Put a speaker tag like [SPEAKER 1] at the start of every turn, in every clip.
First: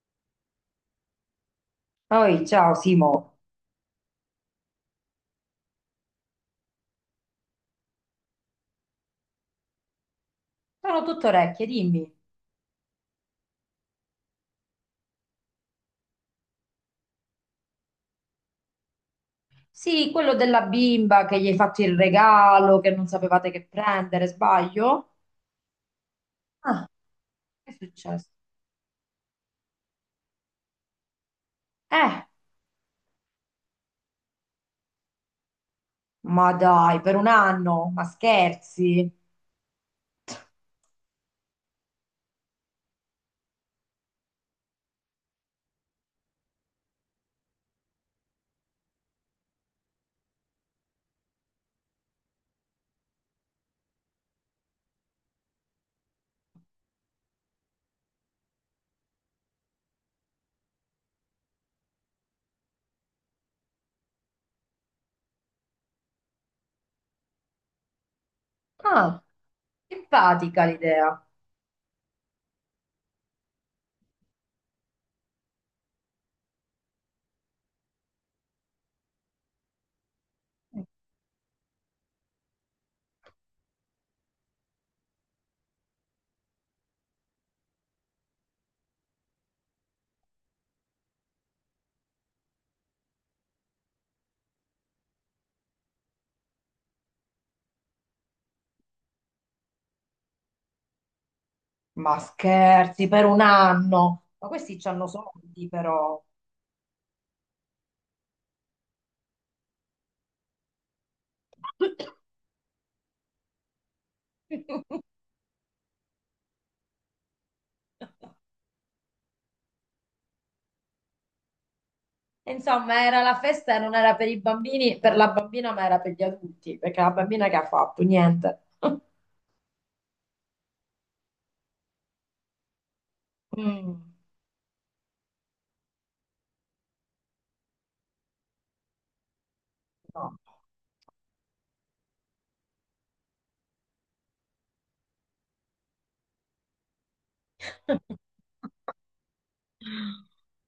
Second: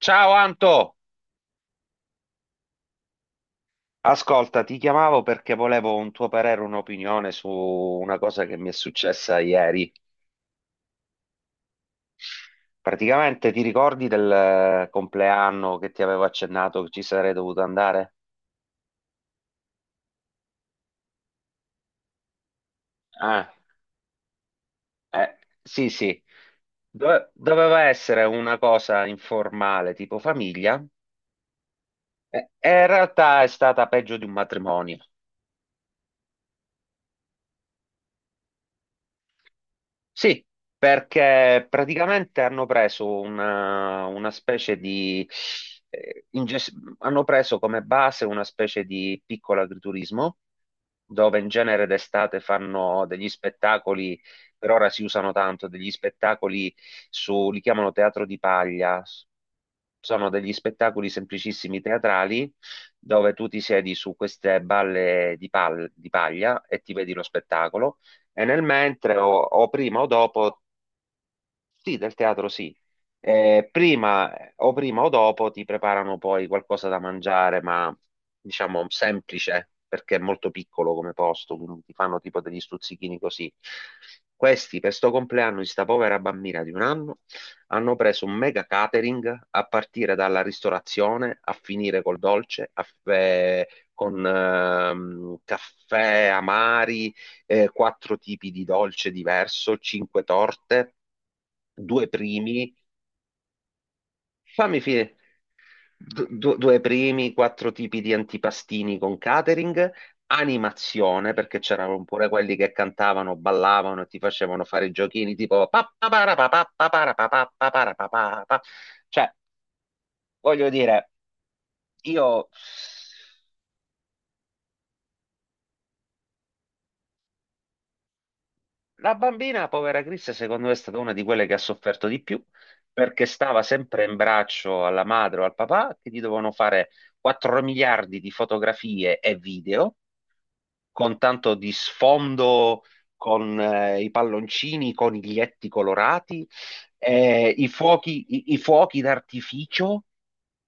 [SPEAKER 1] Ciao Anto,
[SPEAKER 2] Poi, ciao Simo,
[SPEAKER 1] ascolta, ti chiamavo perché volevo un tuo parere, un'opinione su una cosa che mi è successa ieri.
[SPEAKER 2] sono tutto orecchie, dimmi.
[SPEAKER 1] Praticamente ti ricordi del compleanno che ti avevo accennato che ci sarei dovuto andare?
[SPEAKER 2] Sì, quello della bimba che gli hai fatto il regalo, che non
[SPEAKER 1] Ah,
[SPEAKER 2] sapevate che prendere, sbaglio?
[SPEAKER 1] eh, sì, sì.
[SPEAKER 2] Ah. Che è
[SPEAKER 1] Doveva essere
[SPEAKER 2] successo?
[SPEAKER 1] una cosa informale, tipo famiglia,
[SPEAKER 2] Eh,
[SPEAKER 1] e in realtà è stata peggio di un matrimonio.
[SPEAKER 2] ma dai, per un anno, ma scherzi?
[SPEAKER 1] Sì, perché praticamente hanno preso una specie di eh, inges- hanno preso come base una specie di piccolo agriturismo, dove in genere d'estate fanno degli spettacoli, per ora si usano tanto, degli spettacoli su, li chiamano teatro di paglia, sono degli spettacoli semplicissimi teatrali, dove tu ti siedi su queste balle di di paglia e ti vedi lo spettacolo e nel mentre
[SPEAKER 2] Ah,
[SPEAKER 1] o prima o dopo,
[SPEAKER 2] simpatica l'idea.
[SPEAKER 1] sì, del teatro sì. Prima o prima o dopo ti preparano poi qualcosa da mangiare, ma diciamo semplice, perché è molto piccolo come posto, quindi ti fanno tipo degli stuzzichini così. Questi, per sto compleanno di sta povera bambina di un anno, hanno preso un mega catering a partire dalla ristorazione, a finire col dolce, a- eh, con caffè amari, quattro tipi di dolce diverso, cinque torte, due
[SPEAKER 2] Ma
[SPEAKER 1] primi,
[SPEAKER 2] scherzi, per un anno. Ma questi
[SPEAKER 1] fammi
[SPEAKER 2] hanno
[SPEAKER 1] finire,
[SPEAKER 2] soldi però.
[SPEAKER 1] due primi, quattro tipi di antipastini con catering, animazione, perché c'erano pure quelli che cantavano, ballavano e ti facevano fare i giochini tipo pa- pa- para- pa- pa- pa- para- pa- pa- pa- para- pa- pa- pa. Cioè, voglio dire, io.
[SPEAKER 2] Insomma, era la festa e non era per i bambini, per la bambina, ma era per gli adulti, perché la bambina che ha fatto? Niente.
[SPEAKER 1] La bambina, povera Chris, secondo me è stata una di quelle che ha sofferto di più perché stava
[SPEAKER 2] Mm.
[SPEAKER 1] sempre in braccio alla madre o al papà che gli dovevano fare 4 miliardi di fotografie e video
[SPEAKER 2] No.
[SPEAKER 1] con tanto di sfondo, con i palloncini, i coniglietti colorati, i fuochi,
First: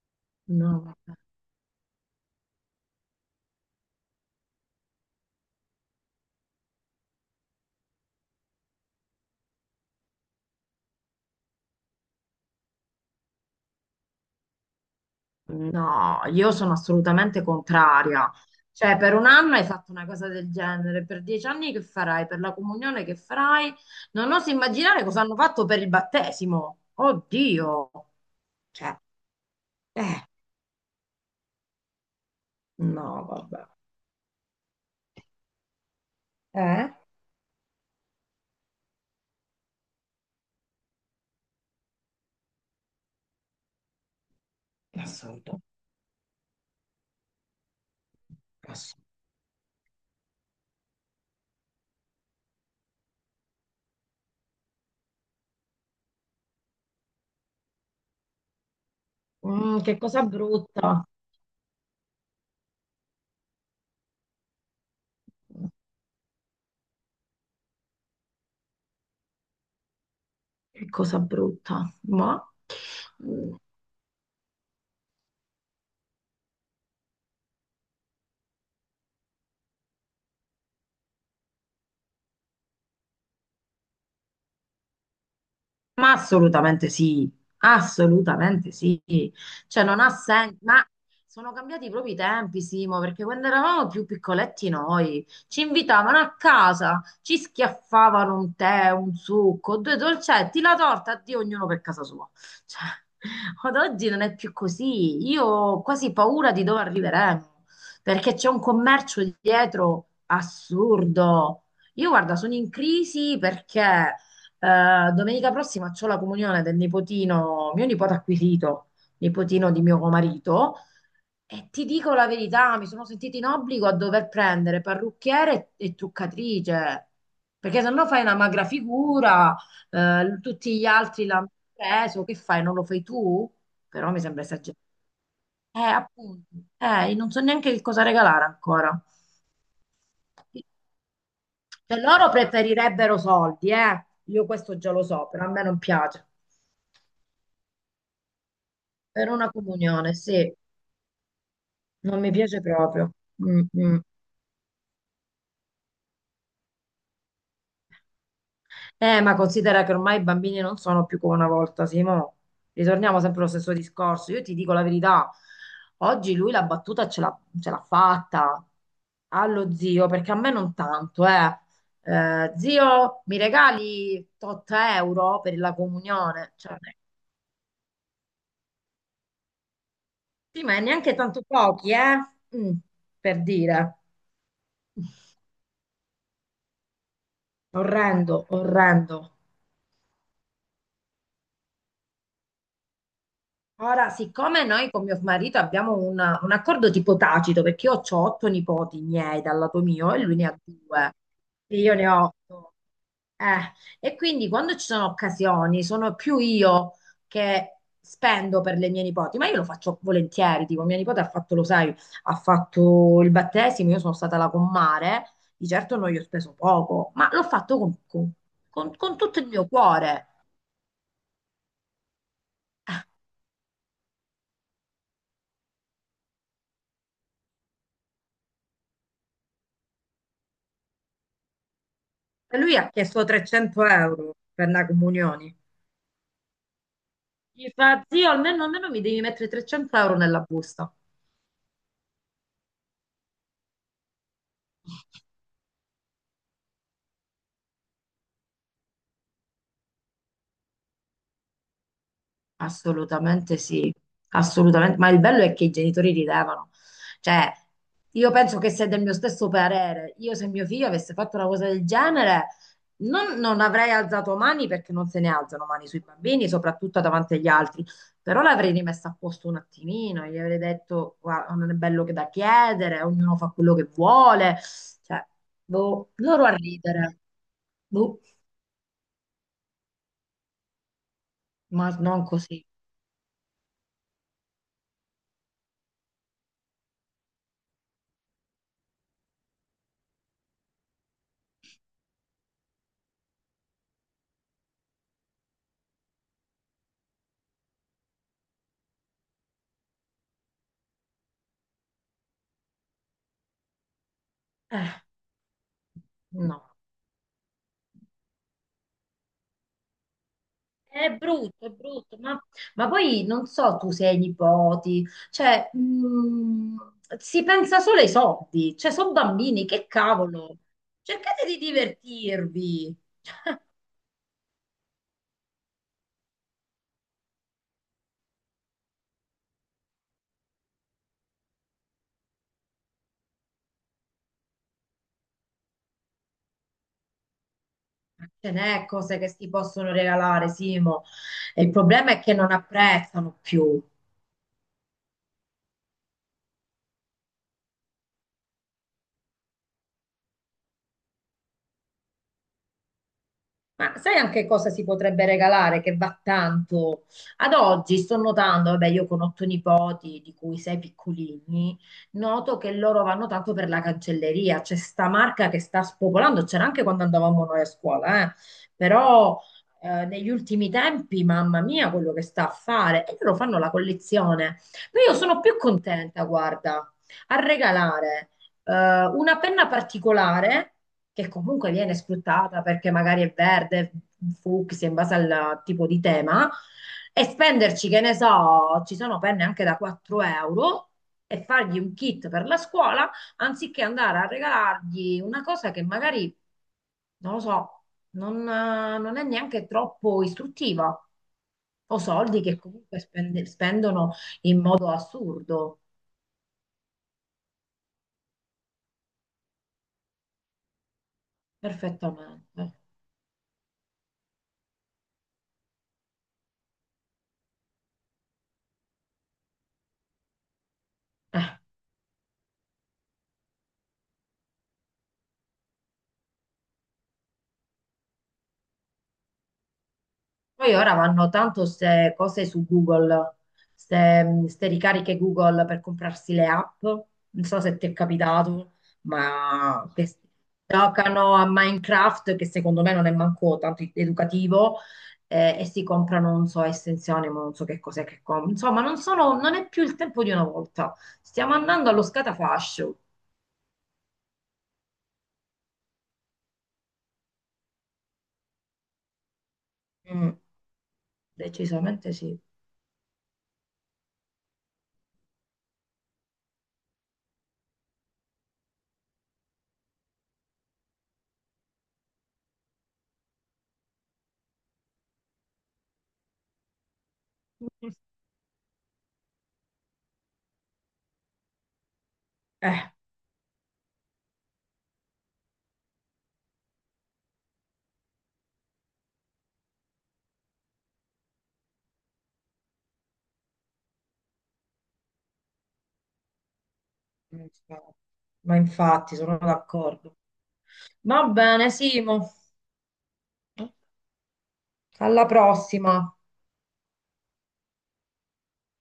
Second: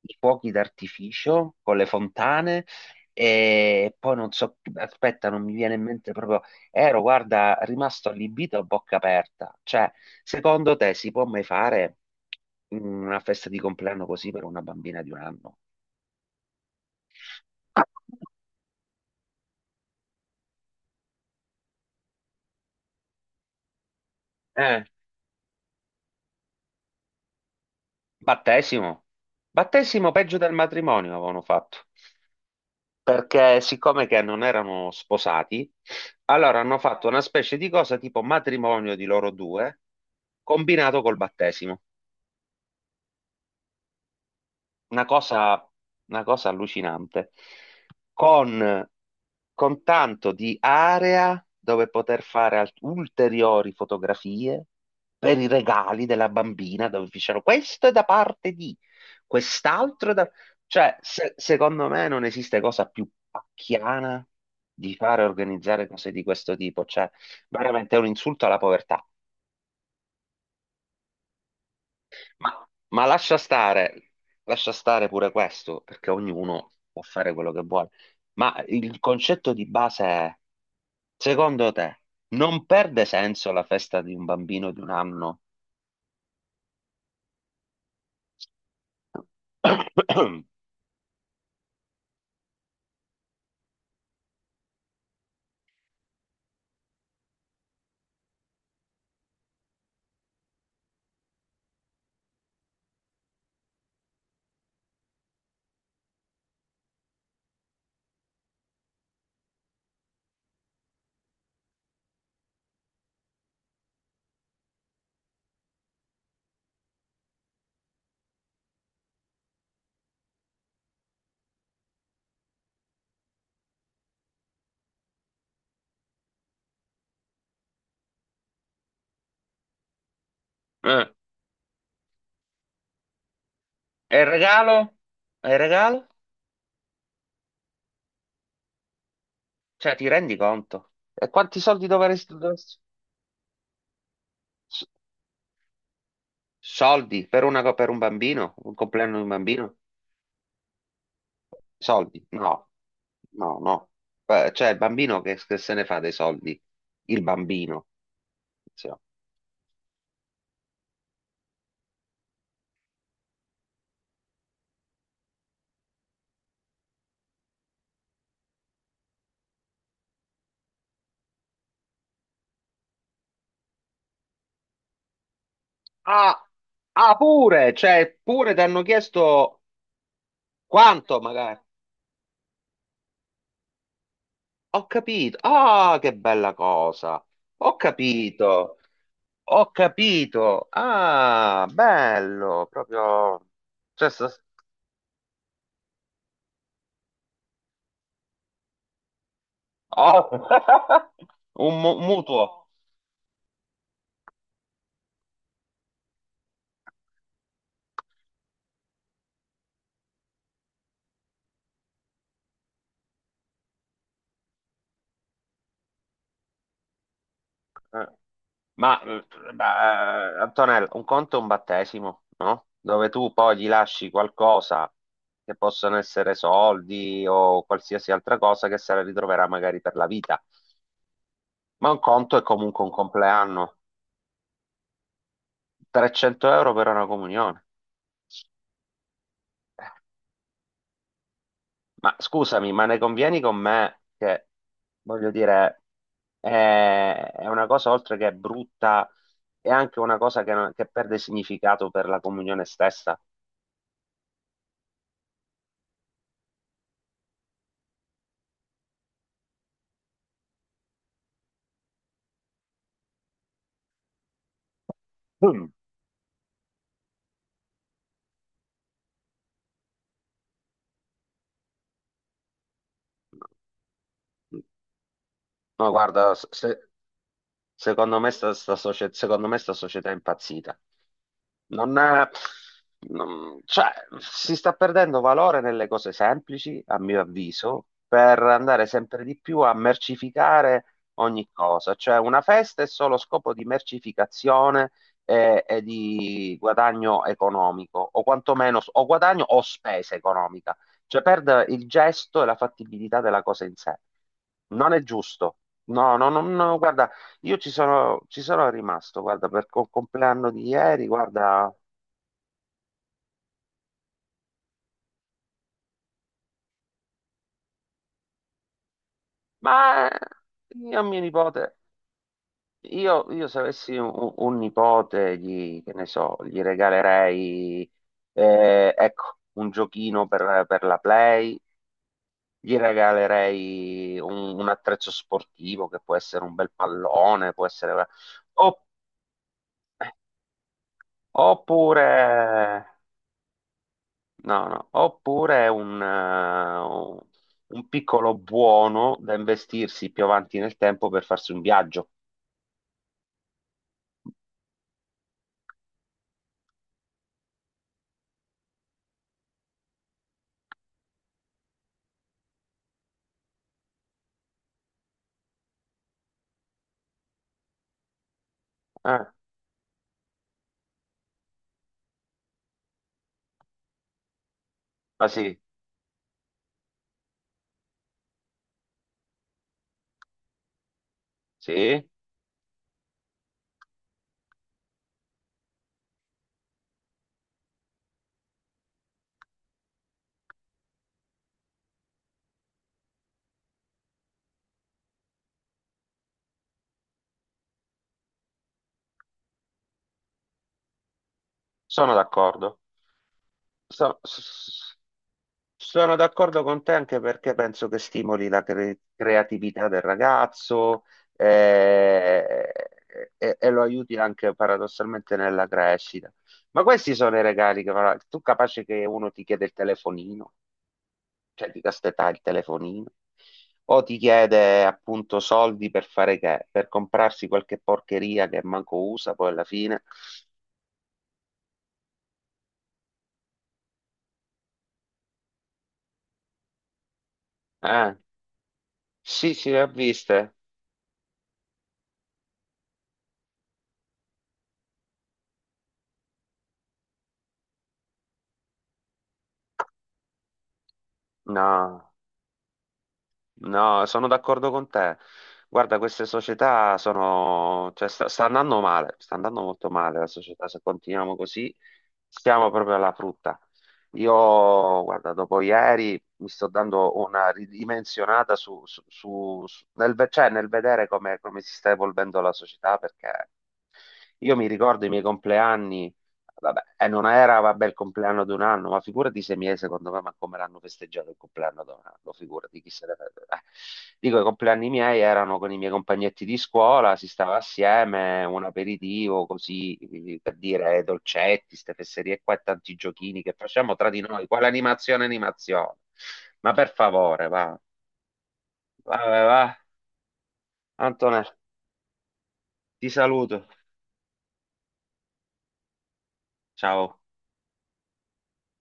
[SPEAKER 1] i fuochi
[SPEAKER 2] No,
[SPEAKER 1] d'artificio con le fontane. E poi non so, aspetta, non mi viene in mente proprio. Ero, guarda, rimasto allibito a bocca aperta. Cioè, secondo te si può mai fare una festa di compleanno così per una bambina di un anno?
[SPEAKER 2] vabbè. No, io sono assolutamente contraria. Cioè, per un anno hai fatto una cosa del genere, per 10 anni che farai? Per la comunione che farai? Non oso
[SPEAKER 1] Eh.
[SPEAKER 2] immaginare cosa hanno fatto per il battesimo. Oddio. Cioè,
[SPEAKER 1] Battesimo. Battesimo
[SPEAKER 2] eh,
[SPEAKER 1] peggio del matrimonio avevano fatto,
[SPEAKER 2] no,
[SPEAKER 1] perché
[SPEAKER 2] vabbè.
[SPEAKER 1] siccome che non erano sposati, allora hanno
[SPEAKER 2] Eh?
[SPEAKER 1] fatto una specie di cosa tipo matrimonio di loro due, combinato col battesimo. Una
[SPEAKER 2] Assurdo.
[SPEAKER 1] cosa, una cosa allucinante, con,
[SPEAKER 2] Assurdo.
[SPEAKER 1] con tanto di area dove poter fare ulteriori fotografie per i regali della bambina, dove dicevano questo è da parte di,
[SPEAKER 2] Mm, che
[SPEAKER 1] quest'altro è
[SPEAKER 2] cosa
[SPEAKER 1] da... Cioè,
[SPEAKER 2] brutta.
[SPEAKER 1] secondo me non esiste cosa più pacchiana di fare organizzare cose di questo tipo, cioè veramente è un insulto alla povertà.
[SPEAKER 2] Che cosa brutta.
[SPEAKER 1] Ma
[SPEAKER 2] Mm,
[SPEAKER 1] lascia stare pure questo, perché ognuno può fare quello che vuole. Ma il concetto di base è, secondo te, non perde senso la festa di un bambino di un anno?
[SPEAKER 2] Ma assolutamente sì, assolutamente sì. Cioè non ha senso, ma sono cambiati i propri tempi, Simo, perché quando eravamo più piccoletti noi ci invitavano a casa, ci schiaffavano un tè, un succo, due dolcetti, la torta, addio, ognuno per casa sua. Cioè, ad oggi non è più così. Io ho quasi paura di dove arriveremo, perché c'è un commercio dietro assurdo. Io guarda, sono in crisi perché domenica prossima c'ho la comunione del nipotino, mio nipote acquisito, nipotino di mio marito, e ti dico la verità, mi sono sentita in obbligo a dover prendere parrucchiere e truccatrice, perché se no fai una magra figura, tutti gli
[SPEAKER 1] Eh,
[SPEAKER 2] altri l'hanno preso, che fai? Non lo fai tu? Però
[SPEAKER 1] e
[SPEAKER 2] mi
[SPEAKER 1] il
[SPEAKER 2] sembra esagerato.
[SPEAKER 1] regalo? E il regalo?
[SPEAKER 2] Appunto, non so neanche che cosa regalare ancora.
[SPEAKER 1] Cioè, ti rendi conto? E quanti soldi
[SPEAKER 2] Cioè, loro preferirebbero soldi, eh. Io questo
[SPEAKER 1] s-
[SPEAKER 2] già lo so, però a me non piace.
[SPEAKER 1] soldi per una per un bambino? Un compleanno di un
[SPEAKER 2] Per una
[SPEAKER 1] bambino?
[SPEAKER 2] comunione, sì, non
[SPEAKER 1] Soldi?
[SPEAKER 2] mi piace
[SPEAKER 1] No,
[SPEAKER 2] proprio.
[SPEAKER 1] no,
[SPEAKER 2] Mm,
[SPEAKER 1] no.
[SPEAKER 2] mm.
[SPEAKER 1] Cioè, il bambino che se ne fa dei soldi? Il bambino. Sì.
[SPEAKER 2] Ma considera che ormai i bambini non sono più come una volta, Simo. Ritorniamo sempre allo stesso discorso. Io ti dico la verità, oggi lui la battuta ce l'ha fatta allo zio, perché a me non tanto, eh. Zio, mi regali 8 euro per la
[SPEAKER 1] Ah,
[SPEAKER 2] comunione? Cioè,
[SPEAKER 1] ah, pure, cioè, pure ti hanno chiesto
[SPEAKER 2] sì, ma è neanche
[SPEAKER 1] quanto
[SPEAKER 2] tanto
[SPEAKER 1] magari.
[SPEAKER 2] pochi, eh? Mm, per dire.
[SPEAKER 1] Ho capito. Ah, che bella cosa. Ho
[SPEAKER 2] Orrendo,
[SPEAKER 1] capito.
[SPEAKER 2] orrendo.
[SPEAKER 1] Ho capito. Ah, bello, proprio.
[SPEAKER 2] Ora,
[SPEAKER 1] Cioè, sta-
[SPEAKER 2] siccome noi con mio marito abbiamo un accordo tipo tacito, perché io ho otto nipoti miei dal lato mio e
[SPEAKER 1] oh.
[SPEAKER 2] lui ne ha due,
[SPEAKER 1] Un
[SPEAKER 2] e io
[SPEAKER 1] mu-
[SPEAKER 2] ne ho
[SPEAKER 1] mutuo.
[SPEAKER 2] otto. Eh, e quindi quando ci sono occasioni, sono più io che spendo per le mie nipoti, ma io lo faccio volentieri. Tipo, mia nipote ha fatto, lo sai, ha fatto il battesimo, io sono stata la commare, di certo non gli ho speso poco, ma l'ho fatto con,
[SPEAKER 1] Eh,
[SPEAKER 2] con con-
[SPEAKER 1] Ma,
[SPEAKER 2] con
[SPEAKER 1] eh,
[SPEAKER 2] tutto il mio cuore.
[SPEAKER 1] ma, Antonella, un conto è un battesimo, no? Dove tu poi gli lasci qualcosa che possono essere soldi o qualsiasi altra cosa che se la ritroverà magari per la vita. Ma un conto è
[SPEAKER 2] E lui
[SPEAKER 1] comunque un
[SPEAKER 2] ha chiesto
[SPEAKER 1] compleanno.
[SPEAKER 2] 300 euro per la comunione.
[SPEAKER 1] 300 euro per una comunione.
[SPEAKER 2] Infatti, io almeno, almeno mi devi mettere 300 euro nella busta.
[SPEAKER 1] Ma scusami, ma ne convieni con me che, voglio dire, è una cosa oltre che brutta, è anche una cosa che, non- che perde significato per la comunione stessa?
[SPEAKER 2] Assolutamente sì, assolutamente. Ma il bello è che i genitori ridevano. Cioè, io penso che sei del mio stesso parere. Io se mio figlio avesse fatto una cosa del genere, non avrei alzato mani perché non se ne alzano
[SPEAKER 1] Mm.
[SPEAKER 2] mani sui bambini, soprattutto davanti agli altri. Però l'avrei rimessa a posto un attimino, gli avrei detto, guarda, non è bello che da chiedere, ognuno fa quello che vuole. Cioè,
[SPEAKER 1] No,
[SPEAKER 2] boh,
[SPEAKER 1] guarda,
[SPEAKER 2] loro a
[SPEAKER 1] se,
[SPEAKER 2] ridere.
[SPEAKER 1] secondo
[SPEAKER 2] Boh.
[SPEAKER 1] me secondo me sta società è impazzita.
[SPEAKER 2] Ma
[SPEAKER 1] Non
[SPEAKER 2] non
[SPEAKER 1] è-
[SPEAKER 2] così.
[SPEAKER 1] non- Cioè, si sta perdendo valore nelle cose semplici, a mio avviso, per andare sempre di più a mercificare ogni cosa. Cioè, una festa è solo scopo di mercificazione e di guadagno economico, o quantomeno o guadagno o spesa economica. Cioè, perde il gesto e la fattibilità della cosa in sé. Non è
[SPEAKER 2] Eh,
[SPEAKER 1] giusto. No, no, no,
[SPEAKER 2] no.
[SPEAKER 1] no, guarda. Io ci sono, rimasto, guarda, per il compleanno di ieri,
[SPEAKER 2] È
[SPEAKER 1] guarda,
[SPEAKER 2] brutto, ma poi non so tu se hai nipoti, cioè si pensa solo ai soldi, cioè sono bambini, che
[SPEAKER 1] ma
[SPEAKER 2] cavolo,
[SPEAKER 1] io a mio
[SPEAKER 2] cercate di
[SPEAKER 1] nipote,
[SPEAKER 2] divertirvi.
[SPEAKER 1] io se avessi un nipote, gli, che ne so, gli regalerei, ecco, un giochino per la Play, gli regalerei un attrezzo sportivo che può essere un bel pallone, può essere...
[SPEAKER 2] Ce
[SPEAKER 1] opp-
[SPEAKER 2] n'è cose che si possono regalare, Simo, e il problema è che non
[SPEAKER 1] oppure...
[SPEAKER 2] apprezzano più.
[SPEAKER 1] No, no. Oppure è un piccolo buono da investirsi più avanti nel tempo per farsi un viaggio.
[SPEAKER 2] Ma sai anche cosa si potrebbe regalare che va tanto? Ad oggi sto notando, vabbè, io con otto nipoti, di cui sei piccolini, noto che loro vanno tanto per la cancelleria. C'è sta marca che sta spopolando, c'era anche quando andavamo noi a scuola, eh.
[SPEAKER 1] Eh,
[SPEAKER 2] Però negli ultimi tempi, mamma mia, quello che sta a fare, e loro fanno la collezione. Ma io
[SPEAKER 1] ma
[SPEAKER 2] sono più
[SPEAKER 1] sì,
[SPEAKER 2] contenta, guarda, a regalare una penna particolare che comunque viene
[SPEAKER 1] sì,
[SPEAKER 2] sfruttata perché magari è verde, fucsia, in base al tipo di tema, e spenderci, che ne so, ci sono penne anche da 4 euro. E fargli un kit per la scuola anziché andare a regalargli una cosa che magari, non lo so, non è neanche troppo istruttiva o
[SPEAKER 1] sono
[SPEAKER 2] soldi che
[SPEAKER 1] d'accordo.
[SPEAKER 2] comunque spendono
[SPEAKER 1] So- s-
[SPEAKER 2] in modo
[SPEAKER 1] s-
[SPEAKER 2] assurdo,
[SPEAKER 1] Sono d'accordo con te anche perché penso che stimoli la creatività del ragazzo, eh,
[SPEAKER 2] perfettamente.
[SPEAKER 1] e lo aiuti anche paradossalmente nella crescita. Ma questi sono i regali che farà. Tu capace che uno ti chiede il telefonino,
[SPEAKER 2] Eh.
[SPEAKER 1] cioè di castità il telefonino, o ti chiede appunto soldi per fare che? Per comprarsi qualche porcheria che manco usa poi alla fine.
[SPEAKER 2] Poi ora vanno tanto queste cose su Google, queste ricariche Google per comprarsi le app. Non so se ti è
[SPEAKER 1] Eh,
[SPEAKER 2] capitato,
[SPEAKER 1] sì, sì, le ho
[SPEAKER 2] ma che
[SPEAKER 1] viste.
[SPEAKER 2] giocano a Minecraft, che secondo me non è manco tanto educativo, e si comprano, non so, estensioni, ma non so che cos'è che comprano. Insomma, non è più il tempo di una volta. Stiamo andando allo
[SPEAKER 1] No.
[SPEAKER 2] scatafascio.
[SPEAKER 1] No, sono d'accordo con te. Guarda, queste società sono, cioè, sta, sta andando male, sta andando molto male la
[SPEAKER 2] Mm,
[SPEAKER 1] società. Se continuiamo così,
[SPEAKER 2] decisamente sì.
[SPEAKER 1] stiamo proprio alla frutta. Io, guarda, dopo ieri mi sto dando una ridimensionata cioè, nel vedere come, come si sta evolvendo la società, perché io mi ricordo i miei compleanni. Vabbè, e non era, vabbè, il compleanno di un anno, ma figurati sei mesi, secondo me, ma come l'hanno festeggiato il compleanno di un anno, figurati chi
[SPEAKER 2] Eh,
[SPEAKER 1] se ne frega. Dico, i compleanni miei erano con i miei compagnetti di scuola, si stava assieme, un aperitivo, così, per dire, dolcetti, ste fesserie qua e tanti giochini che facciamo tra di noi, quale animazione, animazione. Ma per
[SPEAKER 2] ma
[SPEAKER 1] favore, va,
[SPEAKER 2] infatti, ma
[SPEAKER 1] va,
[SPEAKER 2] infatti sono
[SPEAKER 1] va, va.
[SPEAKER 2] d'accordo. Va
[SPEAKER 1] Antonella,
[SPEAKER 2] bene, Simo.
[SPEAKER 1] ti saluto,
[SPEAKER 2] Alla prossima.
[SPEAKER 1] ciao.